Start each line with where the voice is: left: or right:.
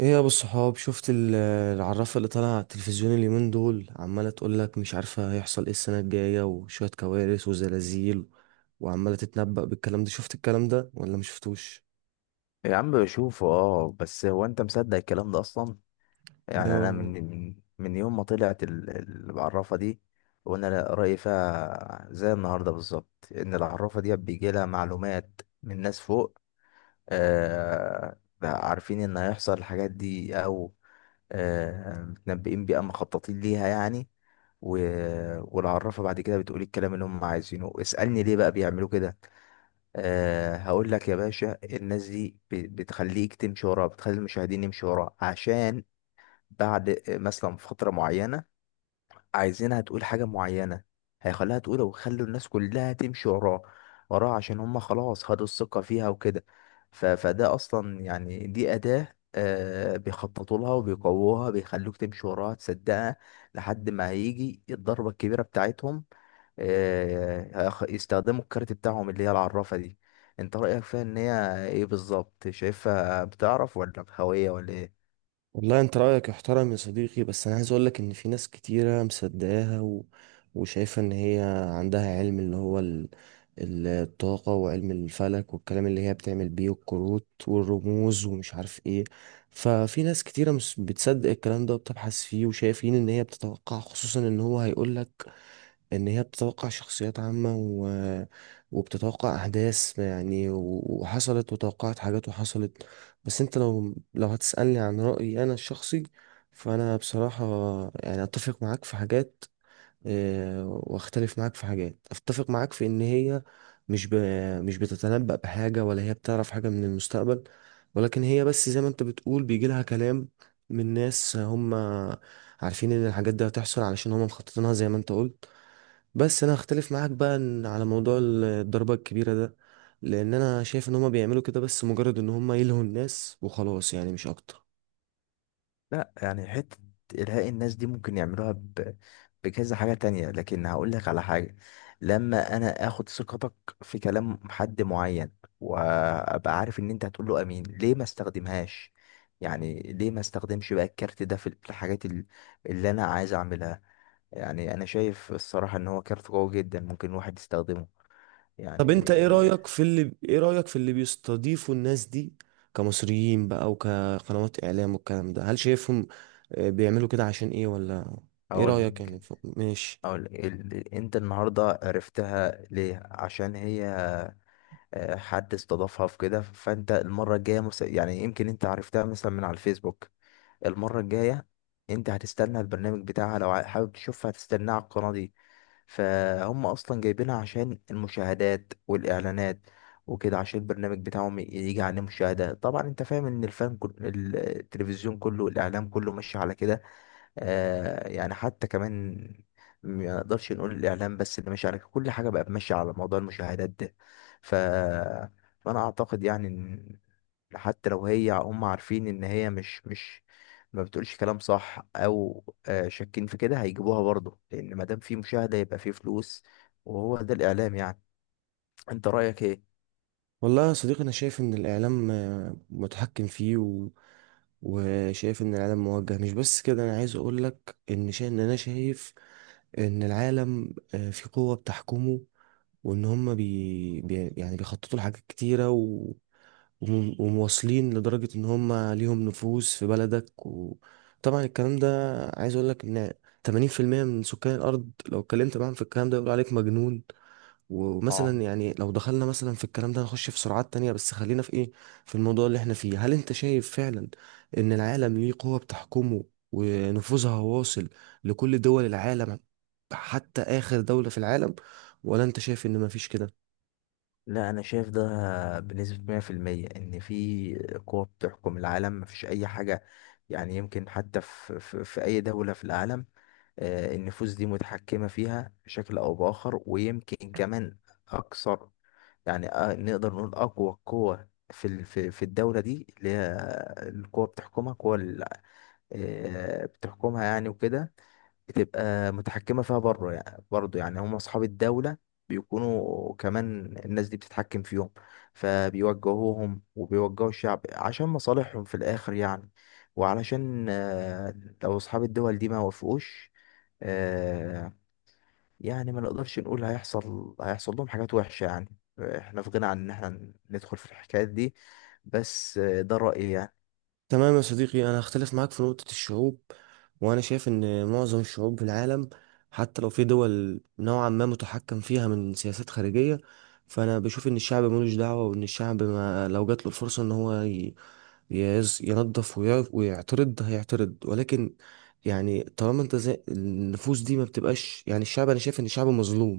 right: ايه يا ابو الصحاب، شفت العرافه اللي طالعه على التلفزيون اليومين دول؟ عماله تقول لك مش عارفه هيحصل ايه السنه الجايه، وشويه كوارث وزلازل، وعماله تتنبأ بالكلام ده. شفت الكلام ده ولا مش شفتوش؟
left: يا عم بشوفه، اه، بس هو انت مصدق الكلام ده اصلا؟ يعني انا من يوم ما طلعت العرافه دي وانا رايي فيها زي النهارده بالظبط، ان العرافه دي بيجي لها معلومات من ناس فوق. آه، عارفين ان هيحصل الحاجات دي، او متنبئين بيها، مخططين ليها يعني. و... والعرافة بعد كده بتقول الكلام اللي هم عايزينه. اسألني ليه بقى بيعملوا كده؟ أه، هقول لك يا باشا، الناس دي بتخليك تمشي وراها، بتخلي المشاهدين يمشوا وراها عشان بعد مثلا في فترة معينة عايزينها تقول حاجة معينة، هيخليها تقولها ويخلوا الناس كلها تمشي وراه عشان هم خلاص خدوا الثقة فيها وكده. فده أصلا يعني دي أداة، آه، بيخططوا لها وبيقووها، بيخلوك تمشي وراها، تصدقها لحد ما هيجي الضربة الكبيرة بتاعتهم. آه، يستخدموا الكارت بتاعهم اللي هي العرافة دي. انت رأيك فيها ان هي ايه بالظبط؟ شايفها بتعرف، ولا بخوية، ولا ايه؟
right: والله انت رأيك يحترم يا صديقي، بس انا عايز اقولك ان في ناس كتيرة مصدقاها، وشايفة ان هي عندها علم، اللي هو الطاقة وعلم الفلك، والكلام اللي هي بتعمل بيه الكروت والرموز ومش عارف ايه. ففي ناس كتيرة مش بتصدق الكلام ده وبتبحث فيه، وشايفين ان هي بتتوقع، خصوصا ان هو هيقولك ان هي بتتوقع شخصيات عامة، وبتتوقع احداث يعني، وحصلت، وتوقعت حاجات وحصلت. بس انت لو هتسألني عن رأيي انا الشخصي، فانا بصراحة يعني اتفق معاك في حاجات، واختلف معاك في حاجات. اتفق معاك في ان هي مش ب... مش بتتنبأ بحاجة، ولا هي بتعرف حاجة من المستقبل، ولكن هي بس زي ما انت بتقول بيجي لها كلام من ناس هم عارفين ان الحاجات دي هتحصل علشان هم مخططينها زي ما انت قلت. بس انا هختلف معاك بقى على موضوع الضربة الكبيرة ده، لان انا شايف ان هم بيعملوا كده بس مجرد ان هم يلهوا الناس وخلاص، يعني مش اكتر.
left: لا، يعني حتة إلهاء الناس دي ممكن يعملوها بكذا حاجة تانية، لكن هقول لك على حاجة. لما أنا آخد ثقتك في كلام حد معين وأبقى عارف إن أنت هتقول له أمين، ليه ما استخدمهاش؟ يعني ليه ما استخدمش بقى الكارت ده في اللي أنا عايز أعملها؟ يعني أنا شايف الصراحة إن هو كارت قوي جدا ممكن الواحد يستخدمه يعني.
right: طب انت ايه رأيك في اللي بيستضيفوا الناس دي كمصريين بقى، وكقنوات اعلام والكلام ده؟ هل شايفهم بيعملوا كده عشان ايه، ولا ايه
left: أقول
right: رأيك
left: لك
right: يعني؟ ماشي.
left: أقول لك أنت النهاردة عرفتها ليه؟ عشان هي، آه، حد استضافها في كده. فانت المره الجايه، يعني يمكن انت عرفتها مثلا من على الفيسبوك. المره الجايه انت هتستنى البرنامج بتاعها لو حابب تشوفها، هتستناه على القناه دي. فهم اصلا جايبينها عشان المشاهدات والاعلانات وكده، عشان البرنامج بتاعهم يجي عليه مشاهده. طبعا انت فاهم ان التلفزيون كله، الاعلام كله ماشي على كده. آه، يعني حتى كمان ما نقدرش نقول الإعلام بس اللي ماشي على كده. كل حاجة بقى ماشية على موضوع المشاهدات ده. ف... فأنا أعتقد يعني إن حتى لو هي، هم عارفين إن هي مش ما بتقولش كلام صح، أو آه، شاكين في كده، هيجيبوها برضه، لأن ما دام في مشاهدة يبقى في فلوس. وهو ده الإعلام يعني. أنت رأيك إيه؟
right: والله يا صديقي، انا شايف ان الاعلام متحكم فيه، وشايف ان العالم موجه. مش بس كده، انا عايز اقولك ان انا شايف ان العالم في قوة بتحكمه، وان هم يعني بيخططوا لحاجات كتيره، ومواصلين لدرجه ان هم ليهم نفوذ في بلدك. وطبعا الكلام ده، عايز اقول لك ان 80% من سكان الارض لو اتكلمت معاهم في الكلام ده يقولوا عليك مجنون.
left: اه.
right: ومثلا يعني لو دخلنا مثلا في الكلام ده نخش في سرعات تانية، بس خلينا في ايه، في الموضوع اللي احنا فيه. هل انت شايف فعلا ان العالم ليه قوة بتحكمه، ونفوذها واصل لكل دول العالم، حتى آخر دولة في العالم؟ ولا انت شايف ان مفيش كده؟
left: لا، انا شايف ده بنسبة 100%، ان في قوة بتحكم العالم، مفيش اي حاجة يعني، يمكن حتى في اي دولة في العالم، آه، النفوس دي متحكمة فيها بشكل او باخر، ويمكن كمان اكثر. يعني آه، نقدر نقول اقوى قوة في ال- في في الدولة دي، اللي هي القوة بتحكمها، قوة آه، بتحكمها يعني وكده، بتبقى متحكمة فيها بره يعني. برضه يعني هم أصحاب الدولة بيكونوا كمان الناس دي بتتحكم فيهم، فبيوجهوهم وبيوجهوا الشعب عشان مصالحهم في الآخر يعني. وعلشان آه، لو أصحاب الدول دي ما وافقوش، آه، يعني ما نقدرش نقول هيحصل لهم حاجات وحشة يعني، احنا في غنى عن ان احنا ندخل في الحكايات دي. بس آه، ده رأيي يعني.
right: تمام يا صديقي، انا هختلف معاك في نقطة الشعوب. وانا شايف ان معظم الشعوب في العالم، حتى لو في دول نوعا ما متحكم فيها من سياسات خارجية، فانا بشوف ان الشعب ملوش دعوة، وان الشعب ما لو جات له الفرصة ان هو ينظف ويعرف ويعترض، هيعترض. ولكن يعني طالما انت زي النفوس دي ما بتبقاش، يعني الشعب، انا شايف ان الشعب مظلوم.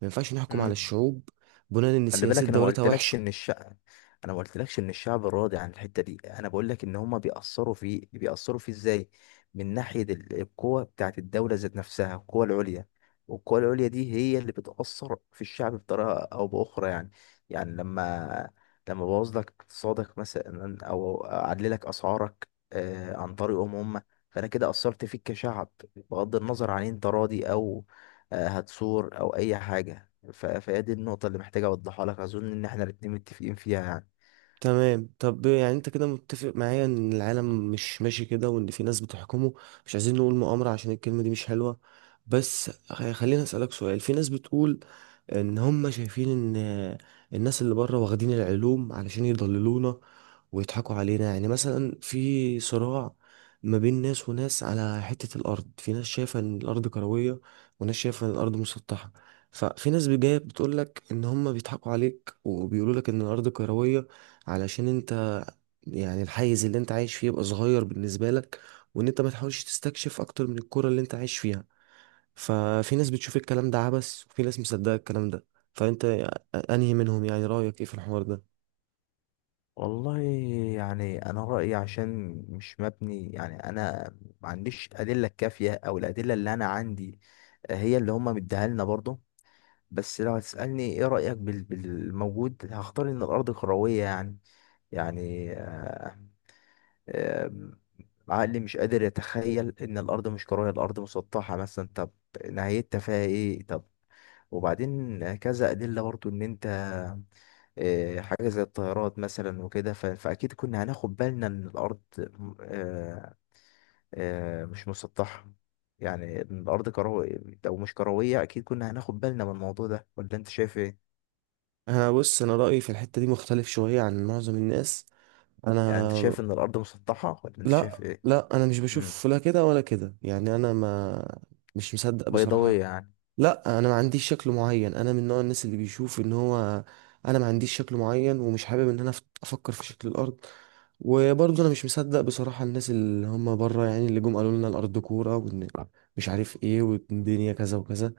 right: ما ينفعش نحكم على
left: مم.
right: الشعوب بناء ان
left: خلي
right: سياسات
left: بالك انا ما
right: دولتها
left: قلتلكش
right: وحشة.
left: ان الشعب، انا ما قلتلكش ان الشعب راضي عن الحته دي، انا بقول لك ان هما بيأثروا فيه ازاي؟ من ناحيه القوه بتاعت الدوله ذات نفسها، القوه العليا. والقوه العليا دي هي اللي بتأثر في الشعب بطريقه او باخرى يعني. يعني لما بوظ لك اقتصادك مثلا، او اعلي لك اسعارك، آه، عن طريقهم هم، فانا كده اثرت فيك كشعب، بغض النظر عن انت راضي او آه، هتثور او اي حاجه. فهي دي النقطة اللي محتاج أوضحها لك، أظن إن إحنا الاتنين متفقين فيها يعني.
right: تمام. طب يعني انت كده متفق معايا ان العالم مش ماشي كده، وان في ناس بتحكمه. مش عايزين نقول مؤامرة عشان الكلمة دي مش حلوة، بس خليني اسألك سؤال. في ناس بتقول ان هم شايفين ان الناس اللي بره واخدين العلوم علشان يضللونا ويضحكوا علينا. يعني مثلا في صراع ما بين ناس وناس على حتة الأرض، في ناس شايفة إن الأرض كروية، وناس شايفة إن الأرض مسطحة. ففي ناس جاية بتقولك إن هما بيضحكوا عليك وبيقولولك إن الأرض كروية علشان أنت، يعني الحيز اللي أنت عايش فيه يبقى صغير بالنسبة لك، وإن أنت ما تحاولش تستكشف أكتر من الكرة اللي أنت عايش فيها. ففي ناس بتشوف الكلام ده عبث، وفي ناس مصدقة الكلام ده. فأنت أنهي منهم يعني؟ رأيك إيه في الحوار ده؟
left: والله يعني أنا رأيي، عشان مش مبني، يعني أنا ما عنديش أدلة كافية، أو الأدلة اللي أنا عندي هي اللي هما مديها لنا برضه. بس لو هتسألني إيه رأيك بالموجود، هختار إن الأرض كروية يعني. يعني آه، آم، عقلي مش قادر يتخيل ان الارض مش كرويه، الارض مسطحه مثلا. طب نهايتها فيها ايه؟ طب وبعدين كذا ادله برضو ان انت، آه، حاجه زي الطيارات مثلا وكده، فاكيد كنا هناخد بالنا ان الارض، آه، آه، مش مسطحه، يعني إن الارض كرويه. او مش كرويه اكيد كنا هناخد بالنا من الموضوع ده، ولا انت شايف ايه؟
right: انا بص، انا رايي في الحته دي مختلف شويه عن معظم الناس.
left: يعني انت
right: انا
left: شايف ان الارض مسطحه، ولا انت شايف
right: لا،
left: ايه؟
right: لا، انا مش
left: امم،
right: بشوف لا كده ولا كده. يعني انا ما مش مصدق
left: بيضاويه
right: بصراحه.
left: يعني؟
right: لا، انا ما عنديش شكل معين. انا من نوع الناس اللي بيشوف ان هو انا ما عنديش شكل معين، ومش حابب ان انا افكر في شكل الارض. وبرضه انا مش مصدق بصراحة الناس اللي هم بره، يعني اللي جم قالوا لنا الارض كورة، وان مش عارف ايه، والدنيا كذا وكذا.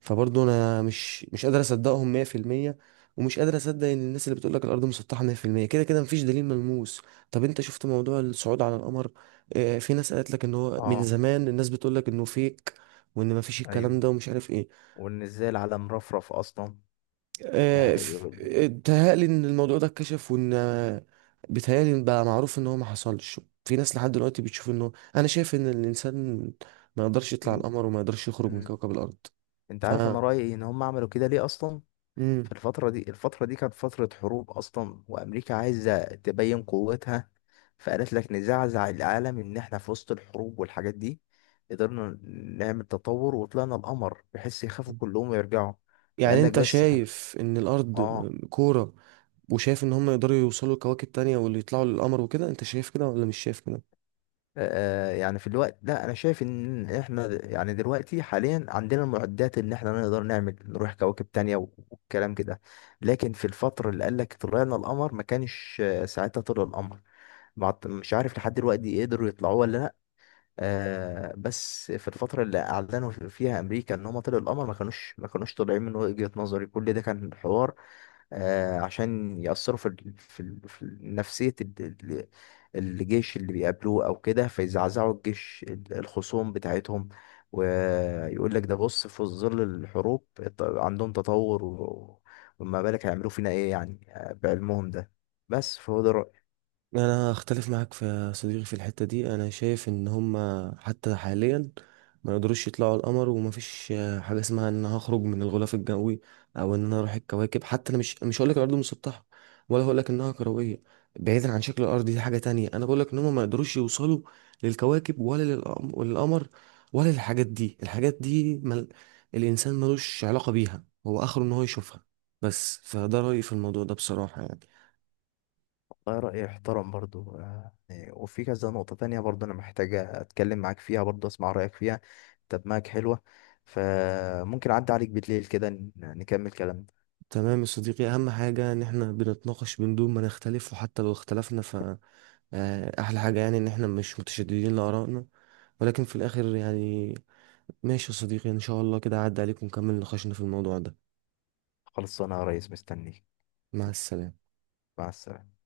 right: فبرضه انا مش قادر اصدقهم 100%، ومش قادر اصدق ان الناس اللي بتقول لك الارض مسطحة 100%. كده كده مفيش دليل ملموس. طب انت شفت موضوع الصعود على القمر؟ في ناس قالت لك ان هو من
left: اه.
right: زمان الناس بتقول لك انه فيك، وان مفيش
left: ايوه،
right: الكلام ده، ومش عارف ايه.
left: وان ازاي العالم رفرف اصلا. يعني بيقول
right: بيتهيألي ان الموضوع ده اتكشف، وان بيتهيألي إن بقى معروف ان هو ما حصلش. في ناس لحد دلوقتي بتشوف انه، انا شايف ان الانسان ما يقدرش يطلع على
left: إن...
right: القمر، وما يقدرش يخرج من
left: مم.
right: كوكب الارض.
left: انت
right: ف
left: عارف انا رايي ان هم عملوا كده ليه اصلا؟
right: مم.
left: في الفتره دي، الفتره دي كانت فتره حروب اصلا، وامريكا عايزه تبين قوتها، فقالت لك نزعزع العالم ان احنا في وسط الحروب والحاجات دي قدرنا نعمل تطور وطلعنا القمر، بحيث يخافوا كلهم ويرجعوا. فقال
right: يعني
left: لك
right: انت
left: بس
right: شايف ان الارض
left: اه.
right: كورة، وشايف ان هم يقدروا يوصلوا لكواكب تانية، واللي يطلعوا للقمر وكده؟ انت شايف كده ولا مش شايف كده؟
left: آه، يعني في الوقت، لا انا شايف ان احنا يعني دلوقتي حاليا عندنا المعدات ان احنا نقدر نعمل، نروح كواكب تانية والكلام كده. لكن في الفترة اللي قال لك طلعنا القمر، ما كانش، آه، ساعتها طلع القمر، مش عارف لحد دلوقتي قدروا يطلعوه ولا لا. آه، بس في الفترة اللي اعلنوا فيها امريكا ان هم طلعوا القمر، ما كانوش طالعين من وجهة نظري. كل ده كان حوار، آه، عشان يأثروا في نفسية ال- الجيش اللي بيقابلوه أو كده، فيزعزعوا الجيش الخصوم بتاعتهم، ويقول لك ده بص في ظل الحروب عندهم تطور وما بالك هيعملوا فينا إيه يعني، آه، بعلمهم ده. بس فهو ده رأيي.
right: انا اختلف معاك يا صديقي في الحتة دي. انا شايف ان هما حتى حاليا ما يقدروش يطلعوا القمر، ومفيش حاجة اسمها ان أنا هخرج من الغلاف الجوي، او ان انا اروح الكواكب. حتى انا مش هقول لك الارض مسطحة، ولا هقول لك انها كروية. بعيدا عن شكل الارض، دي حاجة تانية. انا بقول لك ان هما ما يقدروش يوصلوا للكواكب، ولا للقمر، ولا للحاجات دي. الحاجات دي الانسان ملوش علاقة بيها. هو اخره ان هو يشوفها بس. فده رأيي في الموضوع ده بصراحة يعني.
left: ده رأيي احترم برضو، آه، يعني، وفي كذا نقطة تانية برضو أنا محتاج أتكلم معاك فيها، برضو أسمع رأيك فيها. طب معاك حلوة؟ فممكن أعدي عليك بالليل كده نكمل كلامنا.
right: تمام يا صديقي، اهم حاجة ان احنا بنتناقش من دون ما نختلف، وحتى لو اختلفنا، ف احلى حاجة يعني ان احنا مش متشددين لآرائنا. ولكن في الاخر يعني، ماشي يا صديقي. ان شاء الله كده عدى عليكم، ونكمل نقاشنا في الموضوع ده.
left: خلص انا يا ريس مستنيك.
right: مع السلامة.
left: مع السلامة.